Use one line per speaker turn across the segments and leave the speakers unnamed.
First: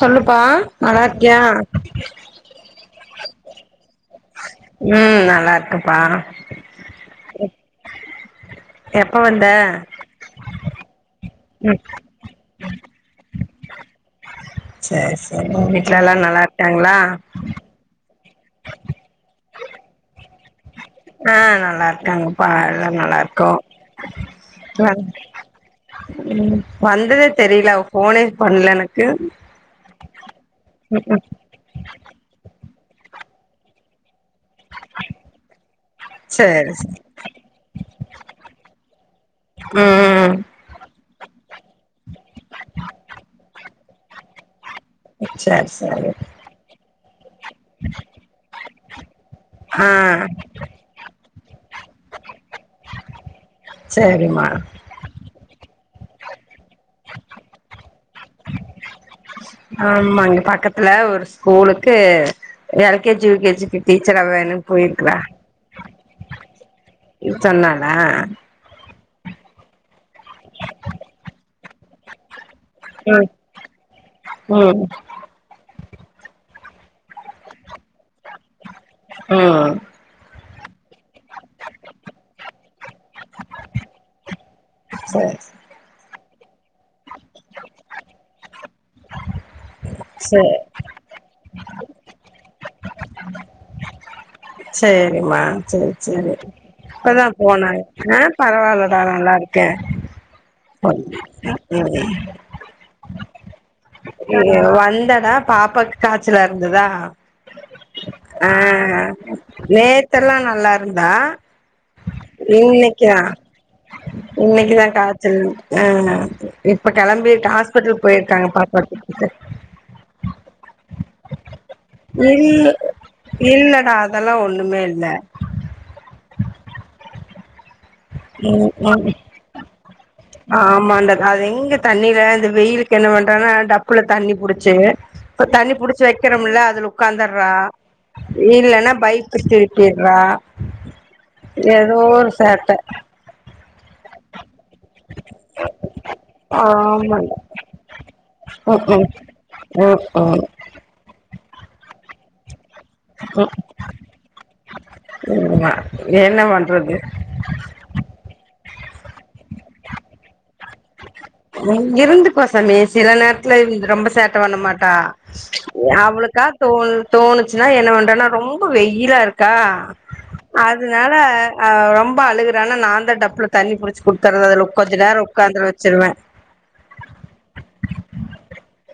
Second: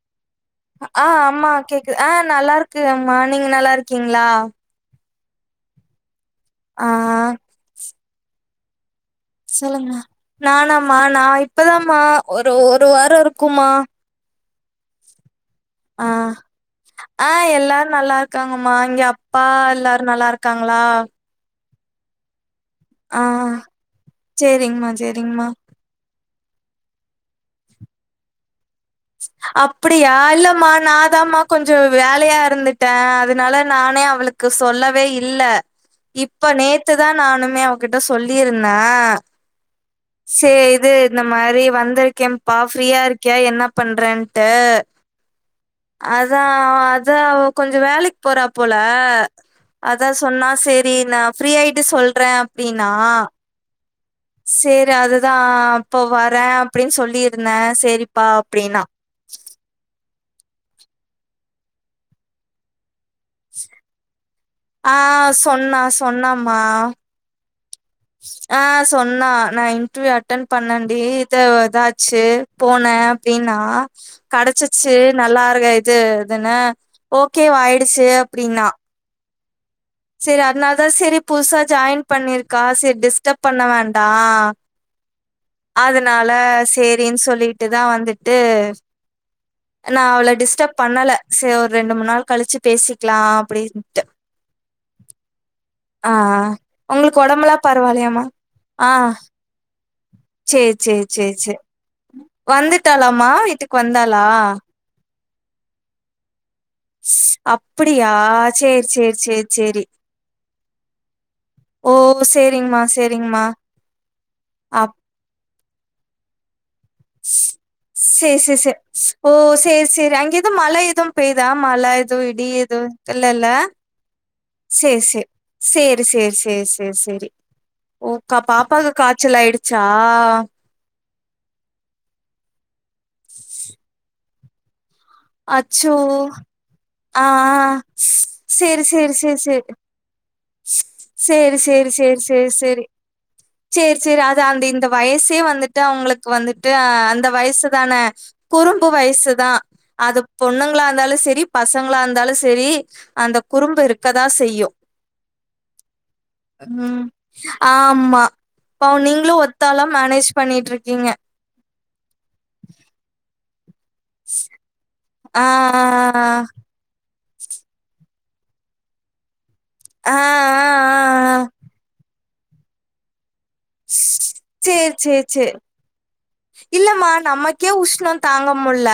சொல்லு
ஆஹ் ஆமா கேக்குது ஆஹ் நல்லா இருக்கு அம்மா நீங்க நல்லா இருக்கீங்களா
ம் நல்லா இருக்கெப்பா
ஆஹ்
எப்ப வந்த
சொல்லுங்க நானமா நான் இப்பத
ம்
ஒரு ஒரு வாரம் இருக்குமா
சரி சரி வீட்ல எல்லா
ஆஹ்
நல்லா இருக்காங்களா
ஆஹ் எல்லாரு ல்ல இருக்காங்கம்மா இங்க அப்பா எல்லாரும் நல்லா இருக் இருக்காங்களா
இருக்கா ப எல்லாம் நல்லா
ஆ
இருக்கோம்
சேரிங்மா சேரிங்மா
உம் வந்ததே தெரியல ஃபோனே பண்ணல எனக்கு
அப்படியா இல்லமா
ம்ஹூம்
நாதமா கொஞ்சோ வேலையா இருந்துட் ட்டன் அதனால நானே அவளுக் சொல்லவே இல்ல இப்ப
சரி சரி
நேத்துதான் நானுமே அவகிட்ட சொல்லியிருந்தேன்
ம்
செரி இது இந்த மாதிரி வந்திருக்கேன் பா ஃப்ரீயா இருக்கியா என்ன பண்றேன்ட்டு
சரி சரி
அதான் அதான் கொஞ்சோ வேலைக்கு போறா போல
ஆ
அதான் சொன்னா செரி நான் ஃப்ரீயாயிட்டு சொல்றேன் அப்படினா
சரிம்மா
செரி அதுதான் அப்போ வரேன் அப்படின்னு சொல்லியிருந்தேன் சரிப்பா அப்படின்னா
அங்க பக்கத்துல ஒரு ஸ்கூலுக்கு எல்கேஜி யூகேஜி டீச்சரா வே
ஆஹ் சொன்னா சொன்னாமா
சொன்னாளா
ஆ சொன்னா நான் இன்டர்வியூ அட்டன் பண்ணண்டி இத ஏதாச்சு போனேன்
ம்
அப்படின்னா
ம்
கடைச்சிச்சு நல்லாருக இ இதுன ஓகேவாயிடுச்சு அப்படின்னா
உம்
செரி அதனால தான் செரி புதுசா ஜாயின் பண்ணிருக்கா செரி டிஸ்டர்ப் பண்ண வேண்டாம்
செரி
அதனால செரின்னு சொல்லிட்டுதான் வந்துட்டு நான் அவ்ள
சரி
டிஸ்டர்ப் பண்ணல செ ரெண்டு மூணு நாள் கழிச்சு பேசிக்கலாம் அப்படின்ட்டு
செரிமா செரி
ஆ
செரி
உங்களுக்கு
இப்பதா
உடம்பெல்லாம்
போனேன்
பரவாயில்லையாம்மா?
ஆஹ் பரவாயில்லடா நல்லா இருக்கேன்
செரி செரி செரி செரி வந்துட்டால ம்மா வீட்டு
வந்தனா பாப்பக்கு காச்சல இரு ந்ததா
அப்படியா? சரி,
ஆஹ்
சரி, சரி, சரி.
நேத்தெல்லாம் நல்லா இருந்தா
ஓ! சரிங்கம்மா,
இன்னைக்குதான்
சரிங்கம்மா. அப்
இன்னைக்குதான் காச்சல் உம் இப்ப கிளம்பிட்டு ஹாஸ்பிட்ல் போயிருக்காங்க பாக்க
ஸ்ஓ சேரி சேரி அங்கதும் மழை எதுவும் பெய்தா மல இது இடி
இல்
இது இல்லல்ல
இல்லடா அதெல்லா ஒண்ணுமே
சேரி
இல்ல
சேரி சேரி சேரி சேரி சேரி சேரி சேரி ஓக்கா
ம்
பாப்பாக்கு
ம்
காய்ச்சல் ஆயிடுச்சா
ஆமாண்டா அது எங்க தண்ணில இந்த வெயிலுக்கு என்ன பண்றன்னா டப்புல தண்ணி புடிச்சு இப்ப தண்ணி
அச்சோ
புடிச்சு வைக்கிறோம்ல அதுல
ஆ
உட்காந்துடுறா
ஆ
இல்ன்னா பைப்பு திருப்பிடுறா
ஸ்சேரி சேரி சேரி சேரி
சேட்ட
சேரி சேரி சேரி அது அந்த இந்த வயசே வந்துட்டு அவங்களுக்கு வந்துட்டு அந்த
ஆமாண்டா
வயசுதான
ம்
குறும்பு
ம்
வயசுதான் அது
ம் ம்
பொண்ணுங்களா இருந்தாலும் சேரி பசங்களா இருந்தாலும் சேரி அந்த குறும்பு இருக்கதா செய்யும்
ஆமா என்ன பண்றது
பாவோநீங்களும் ஒத்தாலாம் மேனேஜ் பண்ணிட்டு இருக்கீங்க
இருந்துப்ப சாமி சில நேர த்தில ரொம்ப சேட்டை பண்ண மாட்டா
ஆ
அவளுக்கா தோ தோணுச்சுன்னா என்ன பண்றனா ரொம்ப வெயிலா இருக்கு கா
ஆ ஆ ஆ
அதனால
ஆ
ரொம் அழுகுறானா நான்த டப்புல தண்ணி புடிச்சி கொடுத்துறது அதுல கொஞ்ச
சேர்
நேரம்
சேர் சேர்
உட்காந்துர வச்சிருவேன்
இல்லமா நமக்கே உஷ்ணம் தாங்க முட்ல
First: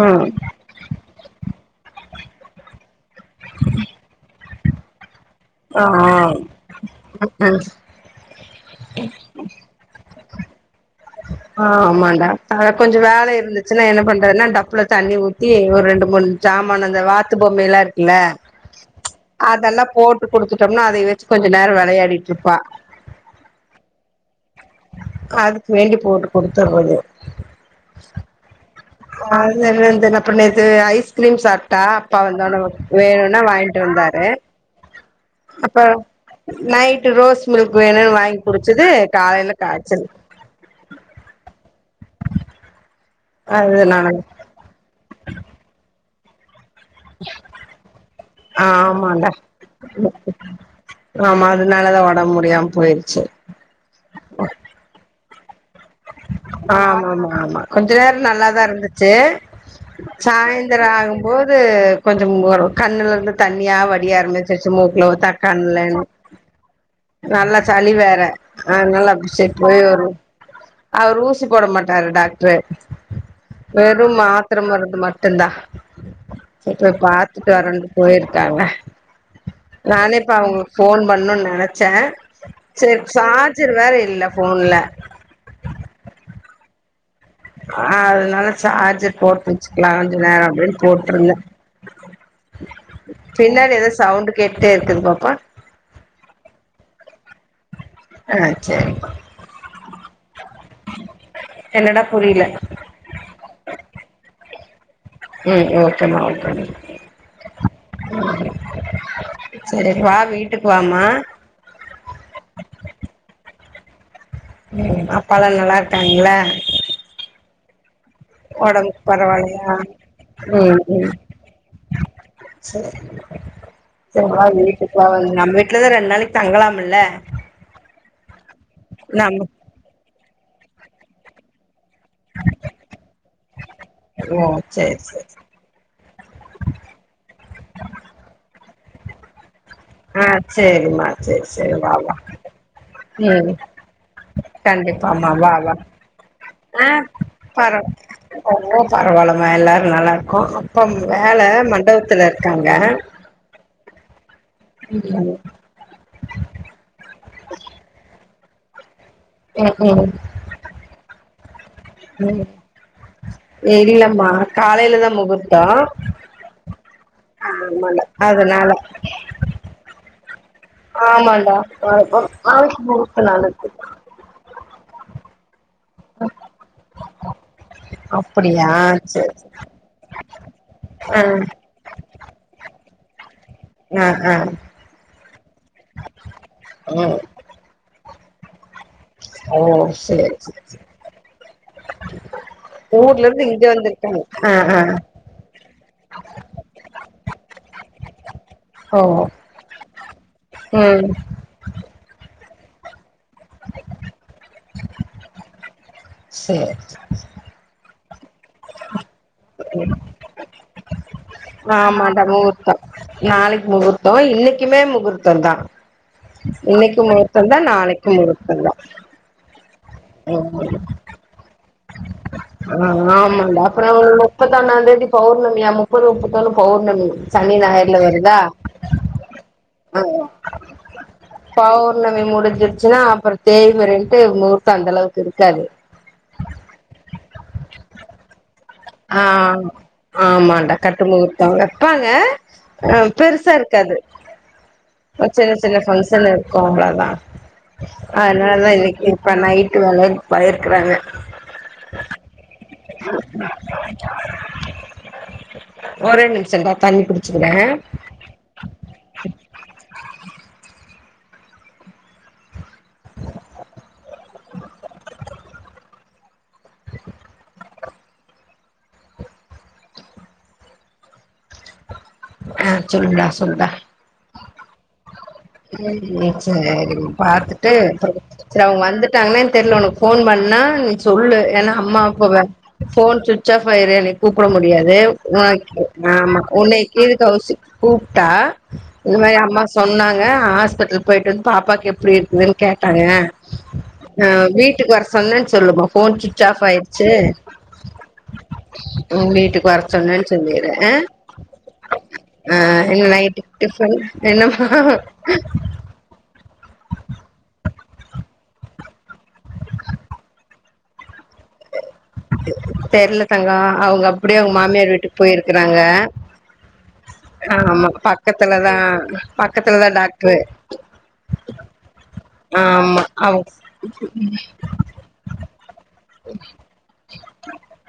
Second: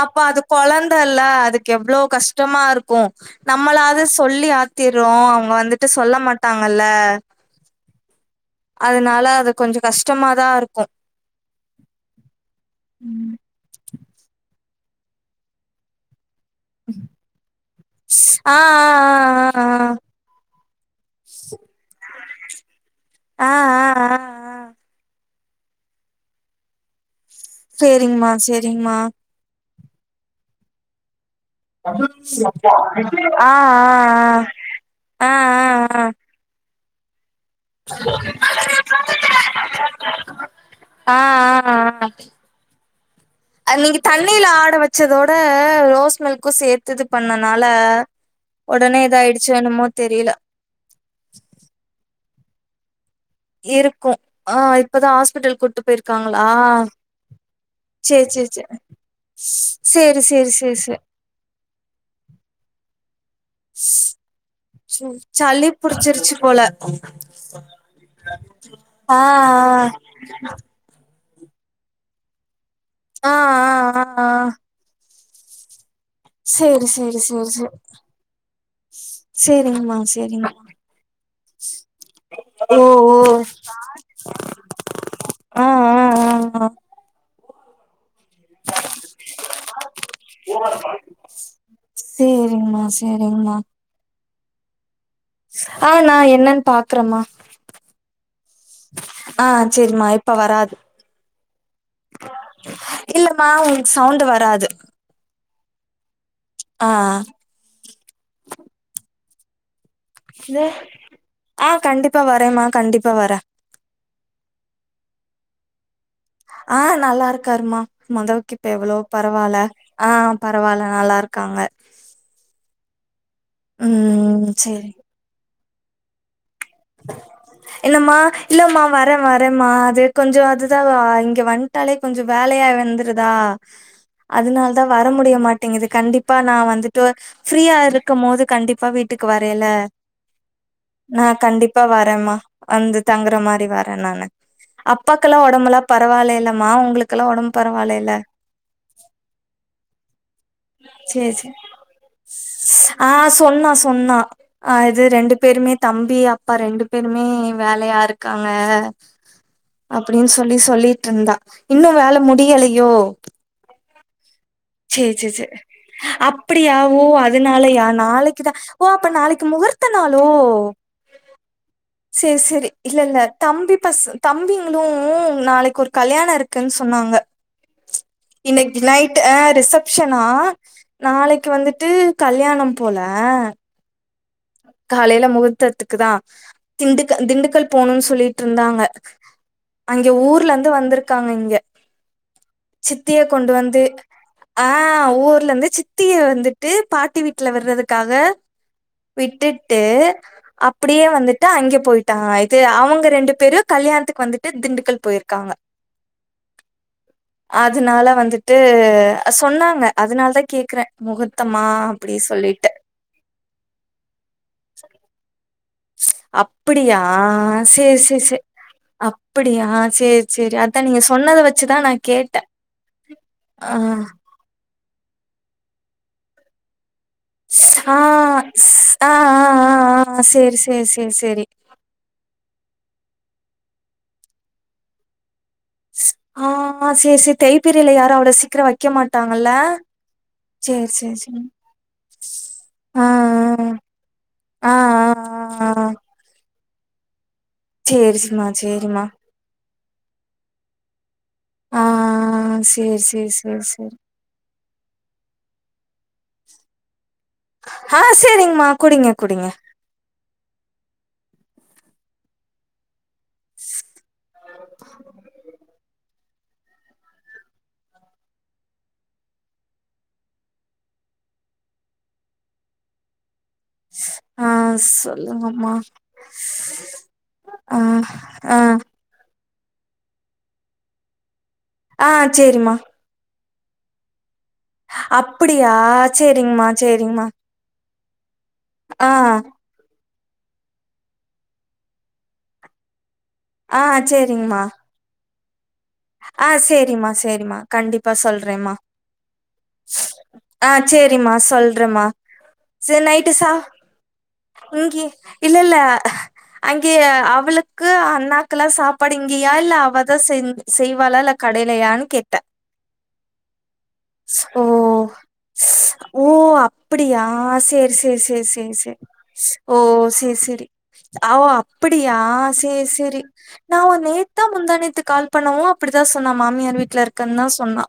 அப்ப அது குழந்தல்ல அதுக்கு எவ்வளோ கஷ்டமா இருக்கும் நம்மளாவது சொல்லி ஆத்திரோம் அவங்க
ஆ
வந்துட்டு சொல்ல மாட்டாங்கல்ல
ம்
அதனால அது கொஞ்சம் கஷ்டம் கஷ்டமா தான் இருக்கு
ஆஹ் ஆமாடா அத கொஞ்சம் வேலை
ம்
இருந்துச்சுன்னா என்ன பண் டப்புல தண்ணி ஊத்தி ஒரு ரெண்டு மூணு சமானான் அந்த வாத்து பொம்மைய எல்லாம் இருக்குல்ல
ஆ ஆ
அதெல்லாம்
ஆ
போட்டு கொடுத்து ம்னா அத வச்சு கொஞ்ச நேரம் வெளையாடிட்டு இருப்பான்
ஆ ஆ ஆ ஆ
அதுக்கு வேண்டி போட்டு கொடுடத்தருது
செரிங்கமா செரிங்கமா
ஆஹன தன அ பண்ணது ஐஸ் கிரீம் சாப்பாட அப்பா வந்த உன வேணும்னா
ஆ ஆ
வாங்கிட்டு வந்தாரு
ஆ ஆ ஆ
அப்பறம் நைட் ரோஸ் மில்க் வேணும்னு வாங்கி குடிச்சது காலையில காய்ச்சல்
ஆ ஆ ஆ நீங்க
அதுனால
தண்ணில ஆட வச்சதோட ரோஸ் மில்க் சே ஒடனே
ஆஆமாண்ட
இதாயிடுச்சோ என்னமோ தெரில
ஆமா அதனாலதான் உட முடியமா போயடுச்சு
இருக்கும் ஆஹ் இப்தான்ஹ [unintelligible] கூட்டுப்பெ
ஆமா ஆமா ஆமா கொஞ்ச நேரம்
சேர் சேர் சேர்
நல்லாதான் இருந்துச்சு
சேரி சேரி சேரி
சாயந்தரம்
சேரி
ஆகும்போது கொஞ்சம் ஒரு கண்ணுல இருந்து தண்ணியா வடி ஆரமிச்சு வச்சு மூக்குல
ம் சளி
தக்காளலன்னு
புடிச்சிருச்சு போல
நல்லா சளி வேற அதனால
ஆ
அப்படி ச போய் வரு அவர் ஊசி போட மாட்டாரு டாக்ட்ரு
ஆ ஆ ஆ ஆ
வெறு
ஆ
மாத்தரமருந்து ம தந்தா
சேரி
செத்த
சேரி
பாத்து
சேரி சேரி
பெரன்ட்டு போய்ருக்காங்க
சேரிங்மா
நானே இப்ப
சேரிங்மா
அவுங்களு ஃபோன் பண்ணுனு நெனச்சேன்
ஓ
சேரி
ஓ
சார்ஜர் வேற இல்ல ஃபோன்ல
ஆ ஆ ஆ
அது சார்ஜர் போட்டுச்சுக்கலா நேர அப்டின் போட்ருந்தேன்
சேரிங்மா சேரிங்மா
பின்னாடி ஏதோ சவுண்டு கேட்டே இருக்குதுங்க
ஆ நா என்னன் பாக்கறமா
ஆ சரி
ஆ செரிமா இப்ப வராது
என்னடா புரில
மா உங்சவுண்டு வராது
ம் ம்
ஆ
[inaudible] செரி வா
இது
வீட்டுக் வாமா
ஆ கண்டிப்பா வரேம்மா கண்டிப்பா வரேன்
ம் அப்பலா நல்லா இருக்காங்களா
ஆஹ் நல்லா இருக்காருமா மொதலுக்கு இப்ப எவ்ளவோ
ஒடம்புக்கு
பரவால்ல
பரவால்லையா
ஆஹ் பரவால்ல நல்லா இருக்காங்க
செ
ம்
[unintelligible] வீட்டுக்கா [unintelligible] இல்லனா ரென்ட் நாளைக்
என்னமா இல்லமா வரே
நம்ம
வரேமா அது கொஞ்ச அது [unintelligible] இங்க வந் ட்டாலே கொஞ்ச வேலயா வந்ருதா
ஓ
அதனாலதா
சரி
வர
சரி
முடிய மாட்டேங்குது கண்டிப்பா நா வந்துட்டு ஃப்ரீயா இருக்கும்போது கண்டி ப்பா வீட்டுக்கு வரயல
ஆஹ் சேரிமா சேர் சேர் வாவா
வரேம்மா வந்து தங்குற
உம்
மாரி வரே நானு
கண்டிப்பாமா
அப்பாக்கெல்லா
வா வா
ஒடம்பெல்லா பரவாயில்லைலமா
ஹ
உங்களுக்கெல்லா ஒடம்பு
பர
பரவாயில்லைல
பரவால்லமா எல்லாரு நல்லா இருக்கோ அப்பா
சேரி
வேல
சேரி
மண்டவுத்துல இருக்காங்க
உன்னா அது ரெண்டு
ம்
பேருமே தம்பியா ப்ப ரெண்டு பேருமே வேலயாரு க்காங்க
ம்
அப்டின் சொல்லி சொல்லிட்ருந்தா இன்னு வேல முடியலையோ
மா
சேரி சேரி சேரி அப்படியாவோ அதனாலயா
ஆமால
நாளைக்குதா
அதனால
ஓ அப்ப நாளைக்கு முகூர்த்த நாளோ
ஆமாண்டா நாளைக்கு
சேரி சேரி
நாளைக்கு
இல்ல இல்ல
முகூர்த்த நாள் இருக்கு
தம்பி பச தம்பிங்களு நாளைக் கு ஒரு கல்யாணோ இருக்குன்னு சொன்னாங்க
அப்படியா
இன்னைக்கி நைட்
சரி
ஆ
சரி
ரிசப்ஷனா
ஆ
நாளைக்கி வந்துட்டு கல்யாணம் போலா
ஆ ஆ
காலைல முகூர்த்தத்துக்குதா
ம்
திண்டுக்க திண்டுக்கல் போகணுன்னு சொல்லி ட்ருந்தாங்க
ஓ
அங்க
சேரி
ஊர்ல இருந்து வந்திருக்காங்க இங்க சித்திய
ஊர்ல இருந்து
கொண்டு
இங்க
வந்து
வந்திருக்காங்க ஆ ஆ
ஆஹ் ஊர்ல இருந்து சித்திய வந்துட்டு பாட்டி வீட்ல விர்றதுக்காக
ஓ
விட்டுட்டு அப்படியே
ம்
வந்துட்டு அங்க போயிட்டாங்க ஆயி த்து அவங்க ரெண்டு பேரு கல்யாணத்துக்கு வந்து ட்டு திண்டுக்கல் போயிருக்காங்க
சேரி சேர் சேர்
அதனால வந்துட்டு சொன்னாங்க அதனால தான் கேக்குறே முகூர்த்தமா அப்படி
ஆமாட முக்கூ
சொல்லிட்டு
தான் நாளைக [inaudible] ம் இன்னைக்குமே முகூர்த்தம்தான்
அப்படியா?
இன்னைக்கு முகூர்த்தம் தான்
சரி,
நாளைக்கு முகூர்த்தம் தான்
செரி செரி அதான் நீங்க சொன்னத வச்
ஆஹ் ஆமாட
ஆ.
அப்புறம் முப்பத்த ஒன்னாம்ந்தேதி பவு பௌர்ணமிா முப்பதுரு முப்பத்தோல பௌர்ணமி சனி ஞாயர்ல வருதா
ஆஹ் ஆஹ்ஹ்ஹ்ஹ் செரி செரி செரி செரி
இருச்சுன்னா அப்புறம் தேய்ம ரின்ட்டு முகூர்த்தம் அந்த அளவுக்கு இருக்காது
ஆஹ் செரி செரி தைப்பெரியில யாரோ அவ்வளோ சீக்கிரம் வ
ஆஹ் ஆமாடா கட்டு
சரி, சரி.
முகூர்த்தங்க வைப்பாங்க
ஆ,
பெருசா இருக்காது
ஆ, ஆ,
சின்ன
ஆ,
சின்ன
ஆ.
ஃபங்க்ஷன் கோம்பளதான்
சரிம்மா,
அதனால தான் இன்னைக்கு
சரிம்மா.
இப்ப நட வேல பயிருக்குறாங்க
ஆஹ் செரி செரி செ செரி
ஒரே நிமிஷம்டா தண்ணி குடி
ஆஹ் செரிங்ம்மா குடிங்க குடிங்க [inaudible]
[inaudible] ஆஹ் சொல்லுடா சொல்லுடா
ஸ் ஆஹுஸ்
உம் செரி பாத்துட்டு
ஆ,
அப்புறம்
ஆ,
செரி அவங்க வந்துட்டாங்கன்ன தெரியல உனக்கு ஃபோன் பண்ணா சொல்லுது ஏன்னா அம்மா
ஆ,
அப்ப
சரிம்மா.
ஃபோன் [unintelligible] ஃப்ரை கூப்பிட முடியாது உ
அப்டியா
ஆமா
சேரிங்மா
உன்னைக்கு இது
சேரிங்மா
கவுசி கூப்டா
ஆ
உம்மைய அம்மா சொன்னாங் ஹாஸ்பிட்டல் போயிட்டு வந்து பாப்பாக்கு எப்படி இருக்குதுன்னு கேட்டாங்க
ஆ
ஆஹ்
சேரிங்மா
வீட்டுக்கு வர சொன்னே சொல்லுவோம் ஃபோன் சுவ்ட்சு
ஆ
ஆஃப் ஆயிடுச்சு
சேரிம்மா சேரிம்மா கண்டிப்பா சொல்றேம்மா
உ வீட்டுக்கு வர சொண்ணேன்
ஆ
சொல்லிரு
சேரிம்மா சொல்றேம்மா
ஆஹ்
சேர்
என்ன
நைட்டு
நைட்டுக்கு
சா
டிஃபன் என்னம்மா
இங்கயே இல்ல இல்ல அங்கே அவளுக்கு அண்ணாக்குல்லாம் சாப்பாடுங்கயா இல்ல அவதான் சேர்ந்து செய்வாலல கடையிலையான்னு கேட்டேன்
தெர்ல தங்கோ அவங்க அப்டியே அவங்க
ஓ
மாமியார்
ஓ
வீட்டுக்கு போயிருக்கறாங்க
ஸ் அப்படியா
ஆமா
சேரி சேரி சேரி
பக்கத்துலதா
சேரி சேரி ஸ் ஓ
பக்கத்துலதா டாக்ட்ரு
சேரி சேரி ஆ அப்படியா சேரி
ஆமா
சேரி
அவ்
நான் உ நேத்தா முந்தாணேத்து கால் அப்படித்தான் சொன்னா மாமியார் வீட்டுல இருக்கு தான் சொன்னா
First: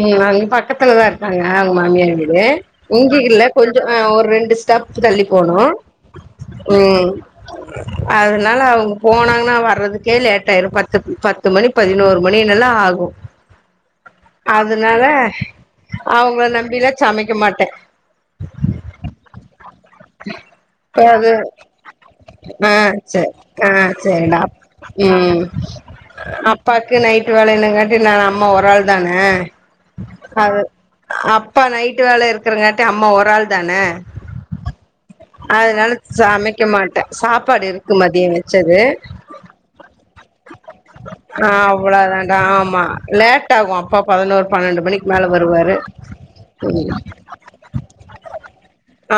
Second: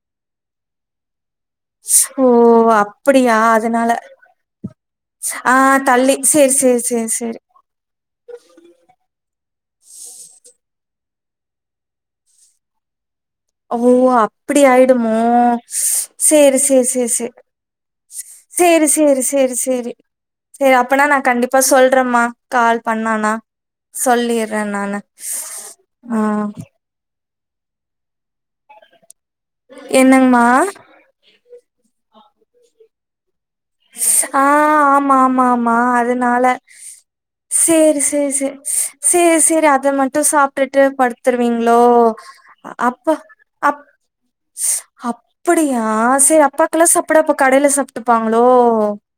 ம் அங்க பக்கத்துலதா இருக்காங்க அவங்க மாமியார்
ஓ
வீடு இங்க
அப்படியா
இல்ல கொஞ்சம்
அதனால
ஒரு ரெண்டு ஸ்டப் தள்ளி
ஆ
போனு
தள்ளி சரி சரி சரி சரி
அதனால அவங்க போனாங்கனா வர்றதுக்கே லேட் ஆயிரும் பத்து பத்து மணி பதினோரு மணினுல்லா ஆகும்
ஓ அப்படி ஆயுடுமோ
அவங்கள
சேரி சேரி
நம்பிலா
சேரி சேரி
சமைக்க மாட்டே
சேரி சேரி சேரி சேரி செரி அப்பனா
இப்ப
நான்
அது
கண்டிப்பா சொல்றேம்மா
ஆ
கால்
சரி
பண்ணானா
ஆ சரிடா
சொல்லிடுறேன் நானு ஸ் ஆஹ
நைட்டு் வேலையன்னுங்காட்டி நான் அம்மா ஒரள் தானே
என்னங்கமா
அது அப் அப்பா நைட் வேலை இருக்கறங்கட்டி அம்மா ஒரு ஆள் தான
ஸ் ஆஹ ஆம் ஆமா ஆமா அதனால
சமைக்க மாட்டே சாப்பாடு இருக்கு
செரி
மதிய
செரி செரி
வச்சது
செரி செரி அத மட்டு சாப்ட்டுட்டு
ஆ
படுத்துருவீங்களோ
அவ்ளோதான்டா ஆமா
அப்ப
லேட் ஆகு
அப்
அப்பா பதினோரு பன்னெண்டு மணிக்கு மேல வருவாரு
அப்படியா செரி அப்பாக்குல்லா சாப்பாடு அப்போ கடைல சாப்ட்டுப்பாங் ளோ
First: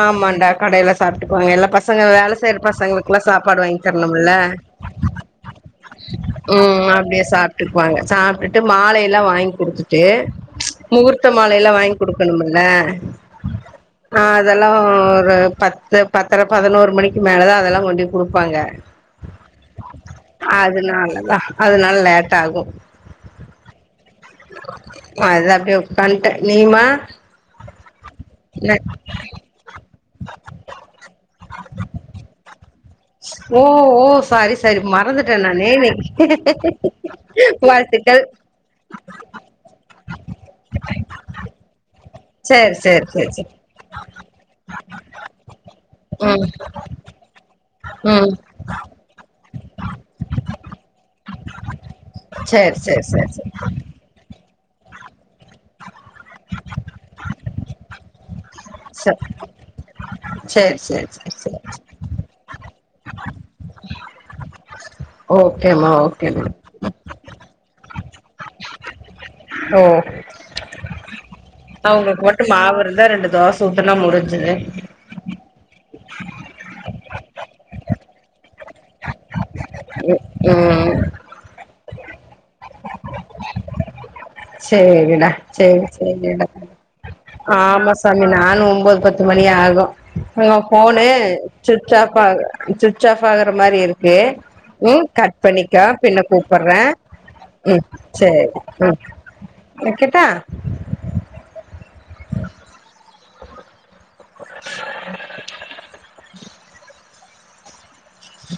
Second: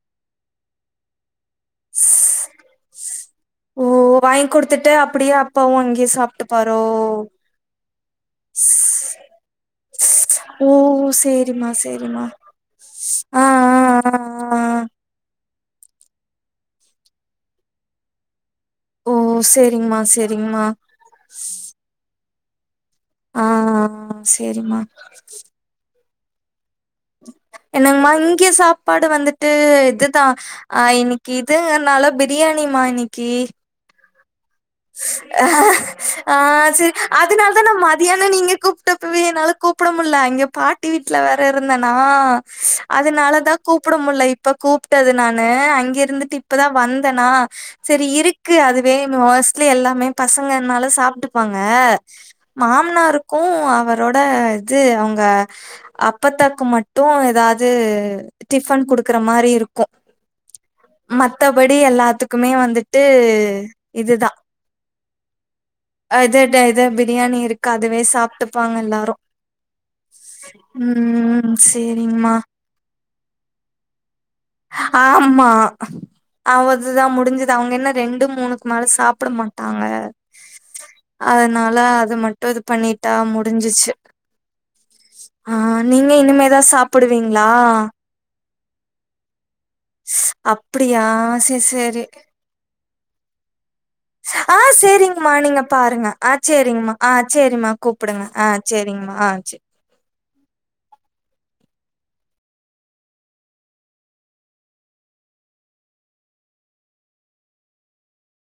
ஆமாண்டா கடையில சாப்ட்டு பாங்க எல்லா பசங்க வேலை செய்ற பசங்களுக் சாப்பாடு வாங்கி
ஓ
தரணும்ல
வாங்கி குடுத்துட்டு அப்படியே அப்பாவு அங்கேயே சாப்ட்டுப்பாரோ
ம் அப்டியே சாப்ட்டுக்குவாங்க சாப்ட்டுட்டு மாலையில வாங்கி கொடுத்து த்தே
ஓ
முகூர்த்த
சேரிம்மா
மாலைல்லா வாங்கி
சேரிம்மா
கொடுக்கணுமல்ல
ஆ ஆ ஆ ஆ
அதெல்லா ஒரு பத்து பத்ர பதினோரு மணிக்கு மேலதா அதெல்லா கொண்டோயி கொடுப்பாங்க
ஓ சேரிங்மா சேரிங்மா
அதனால தா அதனால லேட் ட்டார்க்கு
ஆ சேரிம்மா
அத அப்டியே பண்ட்டே நீ மா
என்னங்கமா இங்கே சாப்பாடு வந்துட்டு இது தா ஆ இனிக்கு இதனால பிரியாணி மா
ஓ ஓ பாரிஸ்
ஸ் ஆ ஆஹ் செரி அதனால தா நான்
வாழ்த்துக்கள்
மதியான நீங்க கூப்ட்டப்பவே என்னால கூப்ட முடில இங்க பாட்டி வீட்ல வேற இருந்தனா ஸ்ஸ்
சேரி சேரி சேரி
அதனால
சேரி
தா கூப்புட முடில இப்ப கூப்பிட்டது நானு அங்க இருந்துட்டு
ம்
இப்ப தா வந்தனா செரி
ம்
இருக்கு அதுவே ஒஸ் ட்ல எல்லாமே பசங்கனால சாப்பிட்டுப்பாங்க
சேரி சேரி சேரி
மாம்னாருக்கும்
சேரி
அவரோட இது அவுங்க அப்பதாக்கு மட்டு எதாது ந்து டிஃபன்
ச
குடுக்கற மாரி இருக்கும்
சேரி சேரி சேரி சேரி
மத்தபடி எல்லாத்துக்குமே வந்து விட்டு இது தா
ஓகேமா ஓகேமா
அதட இத பிரியாணி இருக்கு அதுவே சாப்ட்டுப்பாங்க எல்லாரும்
ஓ
ம்ம்
அவங்களுக்கு மட்டு மாவிருந்தா தா ரெண்டு தோச ஊத்துனா முடி
ஆமா அவது தா முடிஞ்சது அவங்க என்ன ரெண்டு மூணுக்கு மேல சாப்ட மாட்டாங்க
ம்
அதனால [unintelligible] அது மட்டும் இது பண்ணிட்டா முடிஞ்சுச்சு
சேரிடா சேரி சேரிடா
இனிமேதா சாப்புடுவீங்களா
ஆமா சாமி ன நானும் ஒம்பது பத்து மணி ஆக [unintelligible]
அப்டியா
போனு
சேரி சேரி
சுச்சாப் ஆப் ஆகுற மாரி இருக்கு
ஆ
உம்
சேரிங்கம்மா
கட்
நீங்க
பண்ணிக்க
பாருங்க
பின்ன
ஆ
கூப்படுறேன்
சேரிங்கம்மா ஆ சேரிம்மா
உம்
கூப்புடுங்க
சரி
ஆ
ம்
சேரிங்கம்மா ஆ சரி.
வக்கட்டா [inaudible]